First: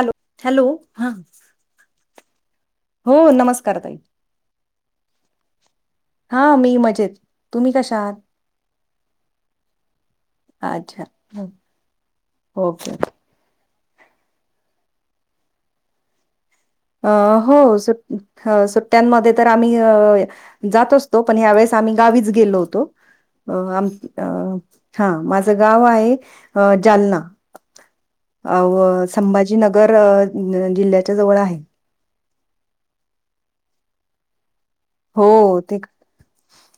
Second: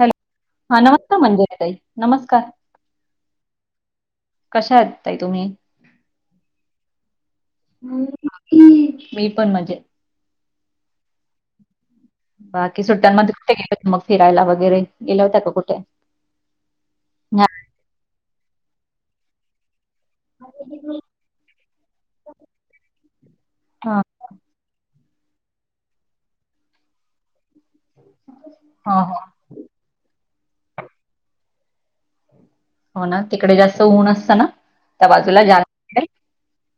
Hello हा नमस्कार मंदिरिताई नमस्कार हो नमस्कार ताई कशा आहेत ताई तुम्ही हा मी मजेत तुम्ही कशा आहात मी पण मजेत अच्छा हो बाकी सुट्ट्यांमध्ये कुठे गेले होते. मग फिरायला वगैरे गेल्या होत्या का कुठे अ हा हो स ह सुट्ट्यांमध्ये तर आम्ही अ जात असतो पण या वेळेस आम्ही गावीच गेलो होतो आम हा हा माझं गाव आहे. जालना अ हा व संभाजीनगर जिल्ह्याच्या जवळ आहे. हो ना तिकडे जास्त होऊन असत ना? त्या हो बाजूला जाल ते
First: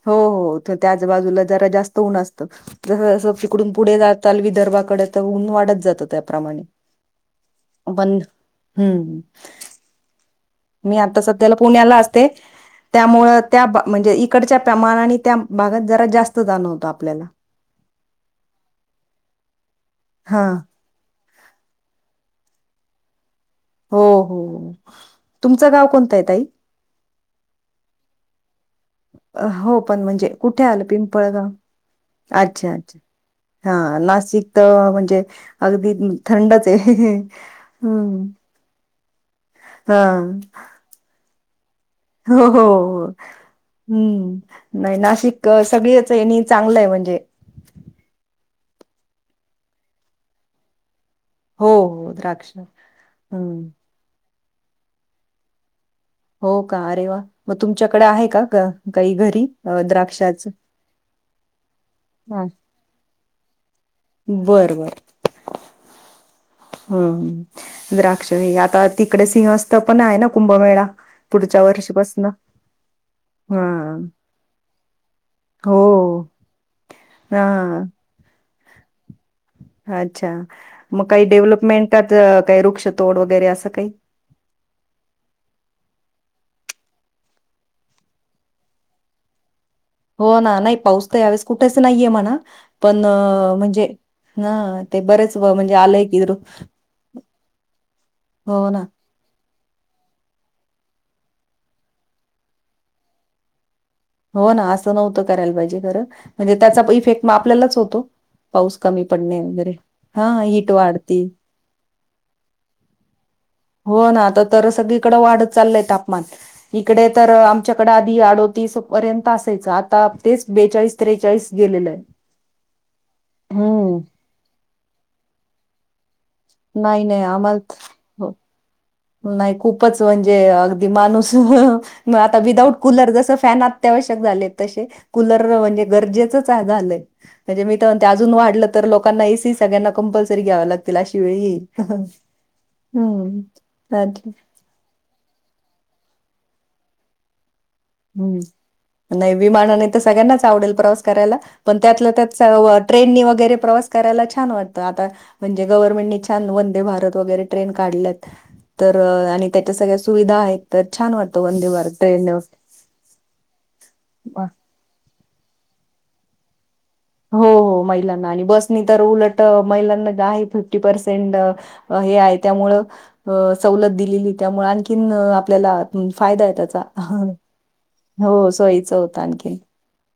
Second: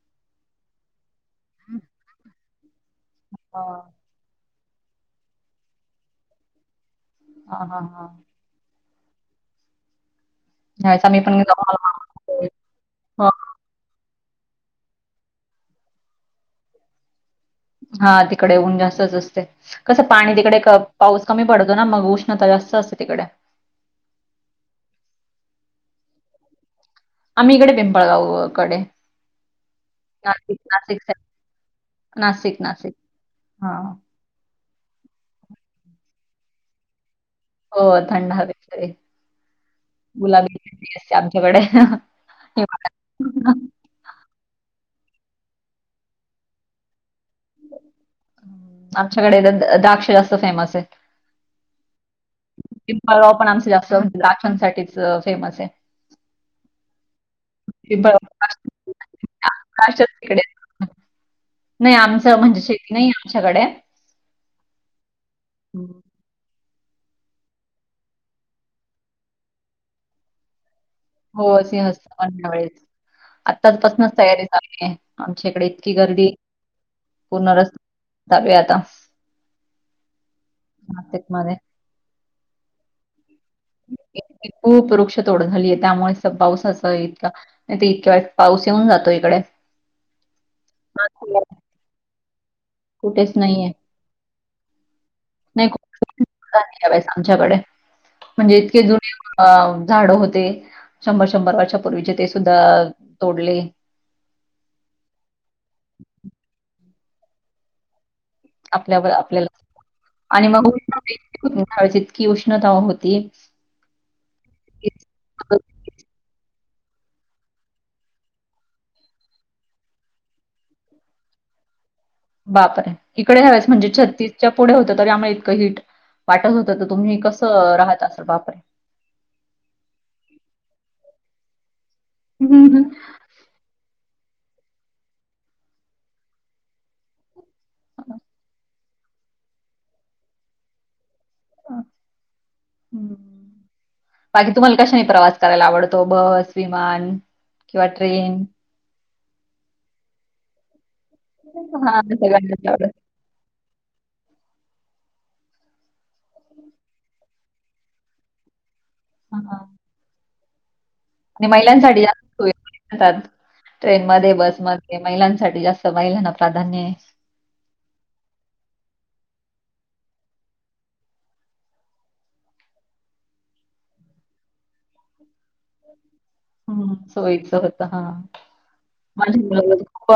हो हो त त्या बाजूला जरा जास्त ऊन असत तत जस जस हा तिकडून पुढे जाताल वि दर्भागकडे तर ऊन वाढत जातं त्याप्रमाणे हा हा हा. पण हम्म. मी ह्यावेळेस आम्ही आता पण सध्याला पुण्याला असते हो त्यामुळं त्या म्हणजे इ इकडच्या प्रमाणात आणि त्या भागात जरा जास्त जाणवतं आपल्याला हा तिकडे ऊन जास्तच असते कसं पाणी हा तिकडे क पाऊस कमी पडतो ना मग उष्णता जास्त असते तिकडे हो हो तुमचं गाव कोणतय तई? आम्ही इकडे, पिंपळगावकडे हो पण म्हणजे कुठे आलं साईड. पिंपळगाव? नाशिक अच्छा नाशिक अच्छा हा नाशिक तर म्हणजे, अगदी थंडचय. हो थंड हवेचय. हा गुलाबी [unintelligible] अशी आम एवढ्या. हो, हो हम्म. नाही नाशिक, सगळ्याच ह्यानी चांगलं म्हणजे आमच्याकडे, द द्राक्ष जास्त फेमसय हो हो द्राक्ष हम्. च [unintelligible] साठी फेमसय. हो का आरे वा! मग, तुमच्याकडे आहे का द्राक्ष काही घरी द्राक्षच तिकडे द्राक्षाच? नाही आमचं हा. म्हणजे शेती नाही आमच्याकडे. बरं बरं. हम्म. हमं, द्राक्ष नायी, आता तिकडे सिंहस्थ पण आहे ना कुंभमेळा? हो पुढच्या सिंहस्थ वर्षीपासन दिवाळीत, हा आताचपसूनच तयारी चालुय, आमच्या इकडे हो इतकी गर्दी पूर्ण हा रस्ता का [unintelligible] अच्छा, मग काही नाशिकमध्ये. डेव्हलपमेन्टात काय वृक्षतोड वगैरे अस. खूप वृक्ष तोड झाली आहे त्यामुळे स पाऊस तस इतका ते इतक्या वेळेत पाऊस येऊन जातो इकडे. हो ना नाही पाऊस तर नाशिकला यावेळेस कुठेच नाहीये म्हणा पण कुठेच नाहीये. म्हणजे ना. नाही आमच्याकडे म्हणजे हो इतके ना जु अ झाड होते शंभर शंभर वर्षापूर्वीचे ते सुद्धा तोडले. हो ना असं नव्हतं करायला पाहिजे खरं म्हणजे त्याचा फेक मग आपल्यालाच होतो. पाऊस कमी आपल्यावर पडणे आपल्याला वगैरे हा हीट वाढती की उष्णता होती. हो ना आता तर की सगळीकडें वाढत चाललय तापमान. इकडे तर आमच्याकडे आधी आडोतीपर्यंत असायचं आता तेच बेचाळीस त्रेचाळीस गेलेलं आहे. बापरे आहे इकडे ह्यावेळेस म्हणजे हम्म. छत्तीसच्या पुढे होत तर यामुळे इतकं हिट वाटत होतं तर नाही तुम्ही नाही आम्हाला कसं राहत असल हो, बापरे. नाही खूपच म्हणजे अगदी माणूस. वह. मग आता विदाउट कुलर जस फॅन अत्यंवश झालेत तशे कुलर म्हणजे गरजेचहं झालंय. मी त म्हणजे अच्छा. अजून वाढलं तर लोकांना एसी सग्यांना कंपल्सरी घ्याव लागतील अशी किंवा येईल हं! बाकी तुम्हाला कशाने प्रवास कराय ला आवडतो बस, विमान. किंवा हम्म. ट्रेन. नाही विमानाने त सगळ्यांनाच आवडेल प्रवास करायला पण हां, त्यात त्या च सगळ्यांनाच व आवडतं. ट्रेननी वगैरे प्रवास करायला छान वाट आता म्हणजे गव्हर्नमेंटने छान वंदे भारत, वगैरे ट्रेन काढल्यात. तर हां, आणि हां. त्याच्या सगळ्या सुविधा आहेत. तर छान वाटत वंदे भारत ट्रेन न. त्यात ट्रेन मध्ये बसमध्ये. महिलांसाठी जास्त महिलांना प्राधान्य हे. हो हो महिलांना आणि बसनी तर उलट महिलांना फिफ्टी पर्सेंट हे आहे त्यामुळ सवलत दिलेली त्यामुळे आणखीन आपल्याला फायदा आहे त्याचा ह सोयीच होत हा हो सोयीचं होतं माझ्या आणखीन मुलाला तर खूप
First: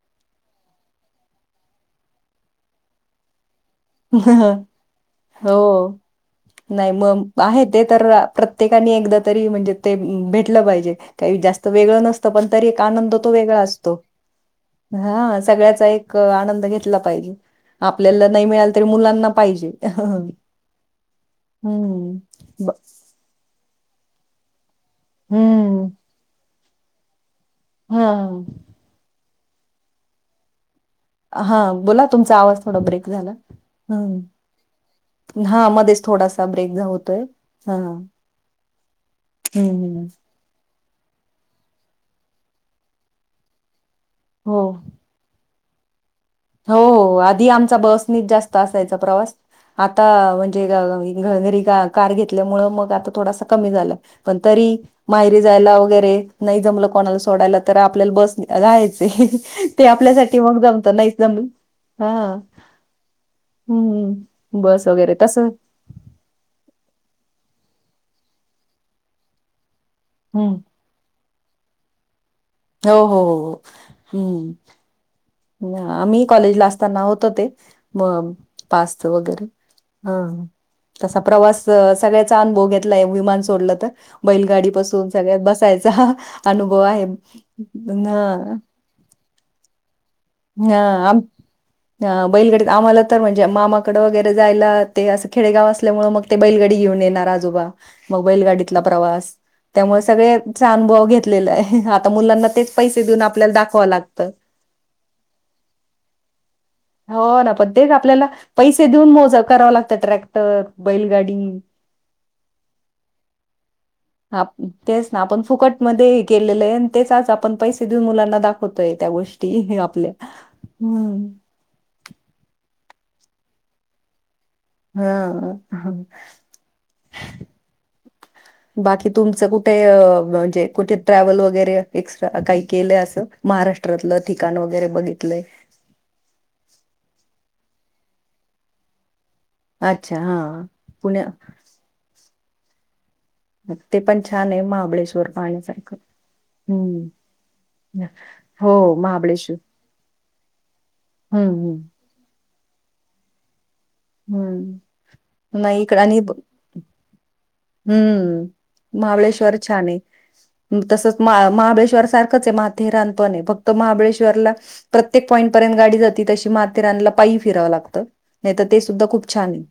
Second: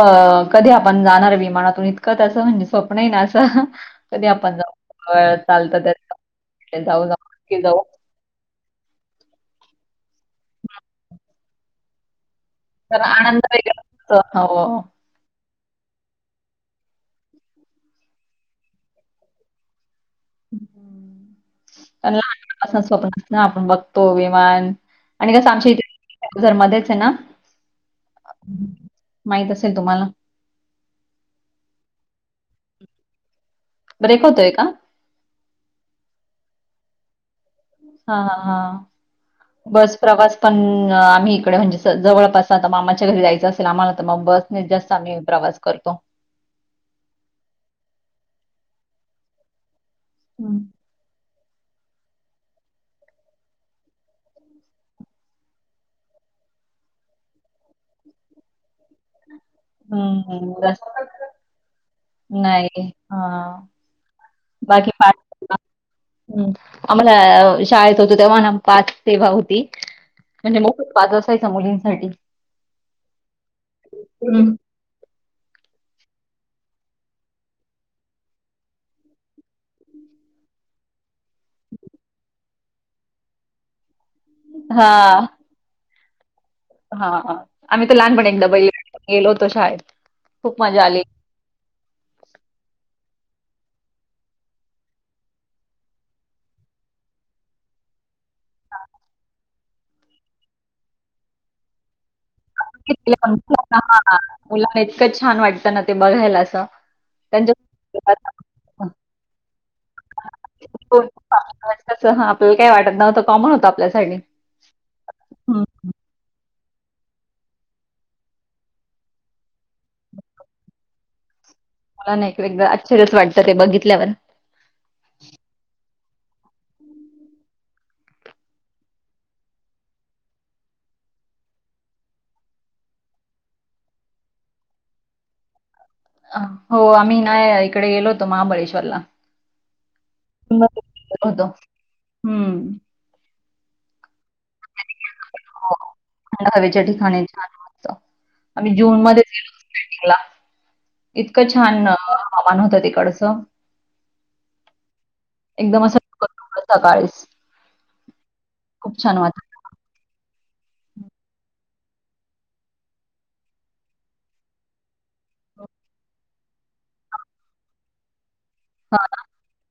कधी आपण जाणार ये विमानातून इतकं त्याच म्हणजे स्वप्न आहे ना असं. कधी आपण जाऊ अ, चालतं हो त्याचं नाही जाऊ, जाऊ, मंग नक्की आहे ते जाऊ. तर प्रत्येकानि एकदा तरी म्हणजे ते भेटलं पाहिजे त्यावेळी जास्त त वेगंळ नस त पण तरी एक तर आनंद तो वेगळा वेगळाच असतो असतो. हो. ह सगळ्याचा एक आनंद घेतला पाहिजे आपल्याला नाई मिळाल मुलांना पाहिजे. ह हं. हूं ब. तो विमान आणि कसं आमच्या इथेच जर मध्येच हेना हाव माहित असेल तुम्हाला हा बोला, तुमचा आवाज थोडा ब्रेक झाला. हम् ब्रेक होतोय का? हा मध्येच थोडास ब्रेक जा होतोय. हां. हा हा हं, बस हं. प्रवास पण आम्ही इकडे म्हणजे जवळपास आता मामाच्या घरी जायचं असेल आम्हाला त म बसने हो. जास्त आम्ही प्रवास करतो. हो हो आधी आमचा बस नीच जास्त असायचा प्रवास. आता हं. म्हणजे ग अ घरी का कार घेतल्यामुळ मग आता थोडासा कमी झाला पण तरी मायरी जायला वगैरे नाही जमलं कोणाला सोडायला तर आपल्याला बसने राहायच. ते आपल्यासाठी हं. मग जास्त जमत नाही हा नाही. हां. हम्म. बस बाकी वगैरे तस [unintelligible] शाळेत होतो तेव्हाना पास सेवा होती. हम्म म्हणजे मोफच पाद असायचा मुलीं साठी. हो हो हो हम्म हं. ह आम्ही कॉलेजला असताना होतो ते म पास वगैरे बैलगाडी पासून सगळ्यात बसायचा अनुभव आहे हा आम्ही तर लहानपणी एकदा ब ह [unintelligible] गेलो होतो शाळेत. खूप मजा आली. ह बैलगडित आम्हाला म्हणजे मामाकड वगैरे जायला ते अस खेडेगाव असल्यामुळे मग ते बैलगाडी घेऊन येणार आजोबा मग बैलगाडीतला प्रवास त्यामुळे चा सगळचाअनुभव घेतलेलाय. ता मुलांना तेच पैसे देऊन आपल्याला दाखवाव लागत. इतकंच छान वाटतं ना ते बघायला असं. हो ना पण ते आपल्याला त्यांच्या पैसे देऊन मोज कराव लागतं ट्रॅक्टर हो. बैलगाडी कसं हां, आपल्याला काही वाटत नव्हतं कॉमन होतं आपल्यासाठी. ह तेच ना आपण हं. फुकट मध्ये हे केल. तेच आपण पैसे देऊन मुलांना दाखवतोय त्या गोष्टी आपल्या ह. मला ना एक एकदा आश्चर्यच वाटतं ते बघितल्यावर. हम बाकी तुमचं कुठे म्हणजे कुठे ट्रॅव्हल वगैरे एक्स्ट्रा काही केलंय अस महाराष्ट्रातलं ठिकाण वगैरे बघितलंय? हो आम्ही नाय इकडे गेलो होतो महाबळेश्वरला. अच्छा हा पुण्या हम्म. ते पण छान आहे महाबळेश्वर. हो. पाण्यासारखं थंड हवेच्या ठिकाणी छान मस्त. हम्म आम्ही हो जूनमध्येच गेलो महाबळेश्वर. होतो स्टार्टिंगला. इतकं हम्म छान हम्म ना. पान होत तिकडचं. हम्म नाही एकदम इकड असं आणि. ढगाळ सकाळीच. खूप हम्म छान वाटलं. महाबळेश्वर छान ये तसंच महाबळेश्वर सारखंच आहे माथेरानपण फक्त महाबळेश्वरला प्रत्येक पॉईंट पर्यंत गाडी जाती तशी माथेरानला पायी फिरावं लागतं. नाही तर ते हा सुद्धा ना खूप छान आहे.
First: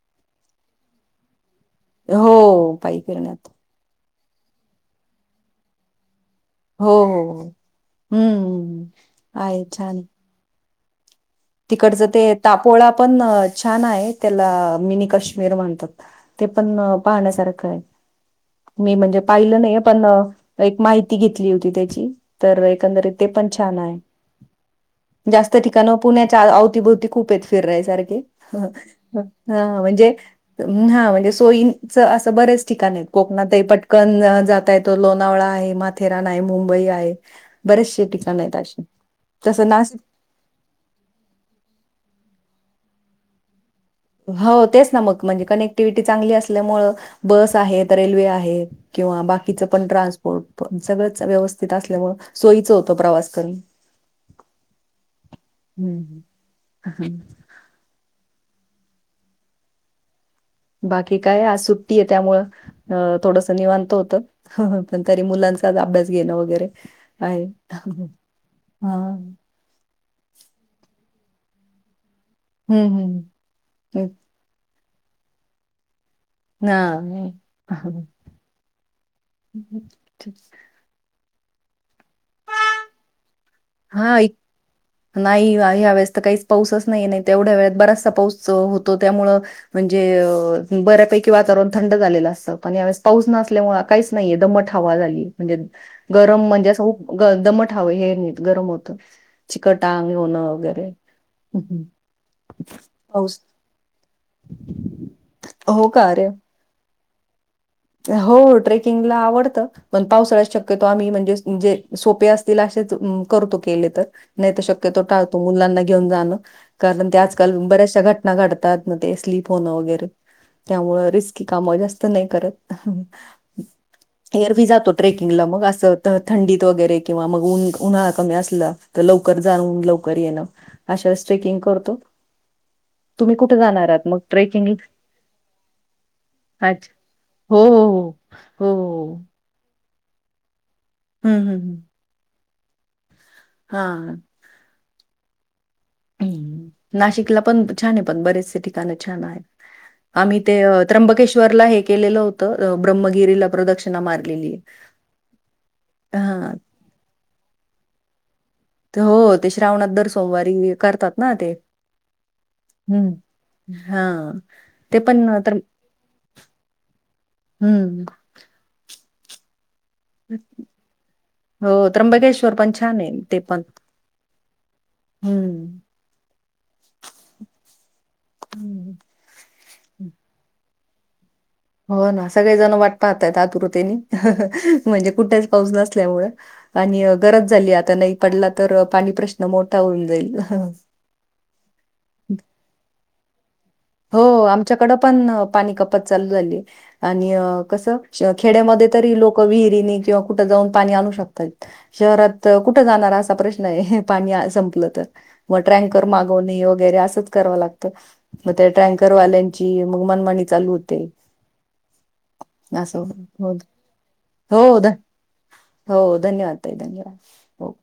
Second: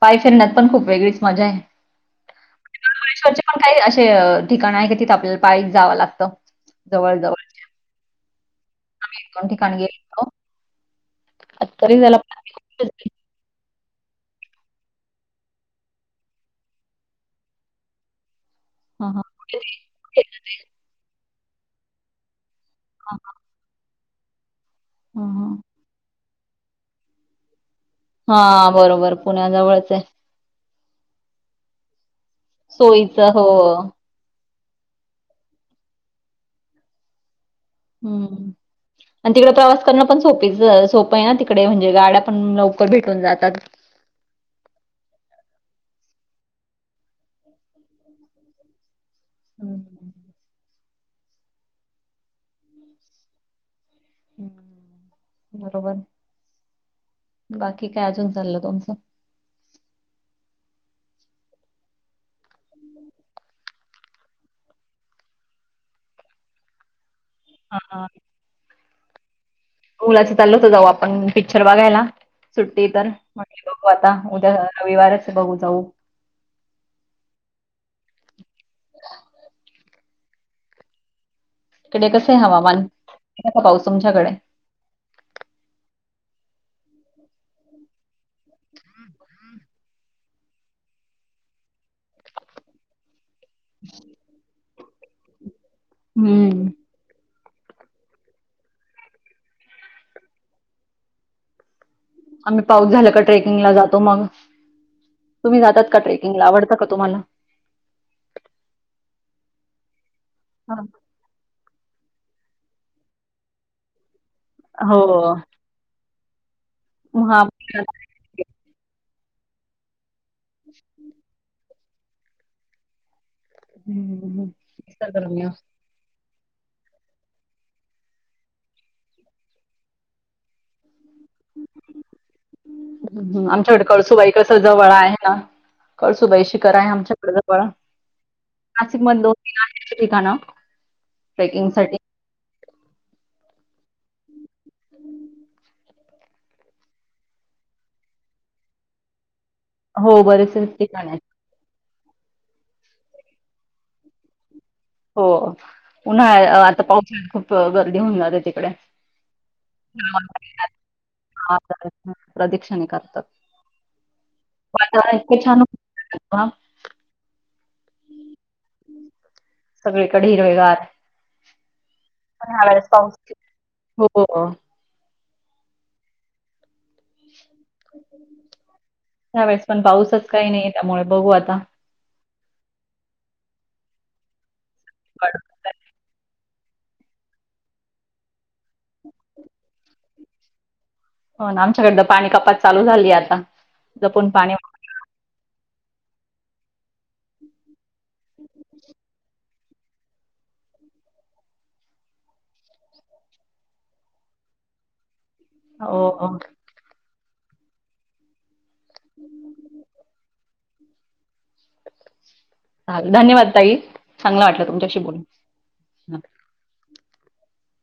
पाय फिरण्यात पण खूप वेगळीच मजा आहे. हो पाई फिरण्यात. ठिकाण आहे का तिथ आपल्याला पायीचं जावं लागतं? हो हो जवळ-जवळ हम्म आहे ठिकाणी गेलो छान. होतो. तरी तिकडचं त्याला ते टापोळा. पण छान आहे त्याला मिनी काश्मीर म्हणतात, ते पण पाहण्यासारखं आहे. मी हा म्हणजे हा पाहिलं नाही पण एक माहिती घेत [inaudible] होती त्याची. तर एकंदरीत हा ते पण छान हाय जास्त हा ठिकाणं‌ पुण्यात. च्या अवतीभवती खूप आहेत फिरण्याचा. [inaudible] हा बरोबर हा पुण्याजवळच आहे म्हणजे हा म्हणजे सोईनच अस बर्‍याच ठिकाण आहेत सोयीच हो कोकणात ही पटकन जा जाता येतो लोणावळा आहे माथेरान आहे मुंबई आहे बरेचसे ठिकाण हम् आहेत अशी. आणि तिकडे तसं प्रवास नाशिक करणं पण सोपेच सोप आहे ना तिकडे म्हणजे गाड्या पण लवकर भेटून जातात हो तेच ना मग म्हणजे कनेक्टिव्हटी चांगली असल्यामुळ बस आहेत रेल्वे आहेत. किंवा बाकीचं हम्म पण ट्रान्सपोर्ट सगळंच व्यवस्थित असल्यामुळ सोयीचं होतं प्रवास करणं बरोबर हम्म. बाकी काय अजून चाललं [unintelligible] बाकी काय आज सुट्टी आहे त्यामुळं थोडसं निवांत होतं पण तरी मुलांचा अभ्यास घेणं वगैरे काय हा हा मुलाचं चाल होत जाऊ आपण पिक्चर बघायला सुट्टी हं, तर हं. म्हणजे बघू हां. आता उद्या रविवारच बघू जाऊ हा [inaudible] तकडे कसे हवामान का पाऊस हा तुमच्याकडे एक नाही आहे हवेळेसत काहीच पाऊसच नाही नाही तेवढ्या वेळ बराच पाऊस होतो त्यामुळे म्हणजे बऱ्यापैकी वातावरण थंड झालेलं असतं पणवेळेस पाऊस न काहीच नाही दम हवा झाली म्हणजे गरम हम्म म्हणजे अस दमट हावे हेर गरम होत चिकट अंग होणं वगैरे आम्ही पाऊस झाल का ट्रेकिंगला जातो मग तुम्ही हो जातात का अरे ट्रेकिंगला आवडत का तुम्हाला हो ट्रेकिंगला आवडतं मण पावसाळ्यात हां. शक्यतो आम्ही म्हणजे जे सोपे असतील असेच करतो केले तर नाही तर हो. शक्यतो टाळतो मुलांना घेऊन जाणं [inaudible] कारण ते आजकाल महाबळेश्वर बऱ्याचशा घटना घडतात ना ते स्लीप होन वगैरे त्यामुळे रिस्की काम जास्त तर नाही करत. हं, हं. एरवी जातो ट्रेकिंगला निसर्गरम्य. मग अस त थंडीत वगैरे किंवा मग उ उन्हाळा कमी असला, त लवकर जाणून लवकर येणं. अशा वेळेस ट्रेकिंग करतो तुम्ही कुठे आमच्याकडे जाणार आहात मग कळसुबाई कस ट्रेकिंग जवळ आहे ना, कळसुबाई शिकरा आहे अच्छा आमच्याकड. प हो हो हो हो नाशिक हो. मध्ये दोन तिन आहे कीती का ना हम्म हम्म हम्म हा ह् नाशिकला पण छान आहे पण बरेचसे ठिकाण छान आहे. हो, आम्ही ते बरेचसे ठिकाण आहेत. त्र्यंबकेश्वरला हेक केलेलं होतं, ब्रह्मगिरीला प्रदक्षिणा मारलेली हे हो उन्हाळा आता पावसाळा खूप ग घेऊन लाग ते हो ते श्रावणात दर सोमवारी करतात ना ते प्रदक्षिणे हम् करतात. हा ते वातावरण पण इतकं तर छान होतं ना हम्म सगळीकडे हिरवेगार हो त्र्यंबकेश्वर पण उन्हाळ्यात छान आहे पावसाळा हो पो ग हम्म हं. वेळेस पण पाऊसच काही नाहीये त्यामुळे बघू आता. हो ना सगळे जण वाट पाहतय आतुरतेनी ह ह ह म्हणजे पण- कुठेच पाऊस नसल्यामुळे आणि गरज झाली आता नाही, पडला तर पाणी प्रश्न मोठा होऊन जाईल. हो ना आमच्याकडतां पाणी कपात चालू झाली आता. हो जपून पाणी आमच्याकडें पण पाणी कपत चाल झाली आणि कस. खेड्यामध्ये तरी लोक विहिरीणी किंवा कुठं जाऊन पाणी आणू शकतात. शहरात कुठं जाणार, असा प्रश्न आहे पाणी संपलं तर मग ट्रँकर हो, हो. मागवणे वगैरे असंच कराव लागत. मग त्या ट्रँकरवाल्यांची मग मनमाणी चालू होते. अस हो चालेल. धन्यवाद ताई. चांगलं हो वाटलं हो तुमच्याशी बोलून. हां. धन्य धन्यवाद तई धन्यवाद. हो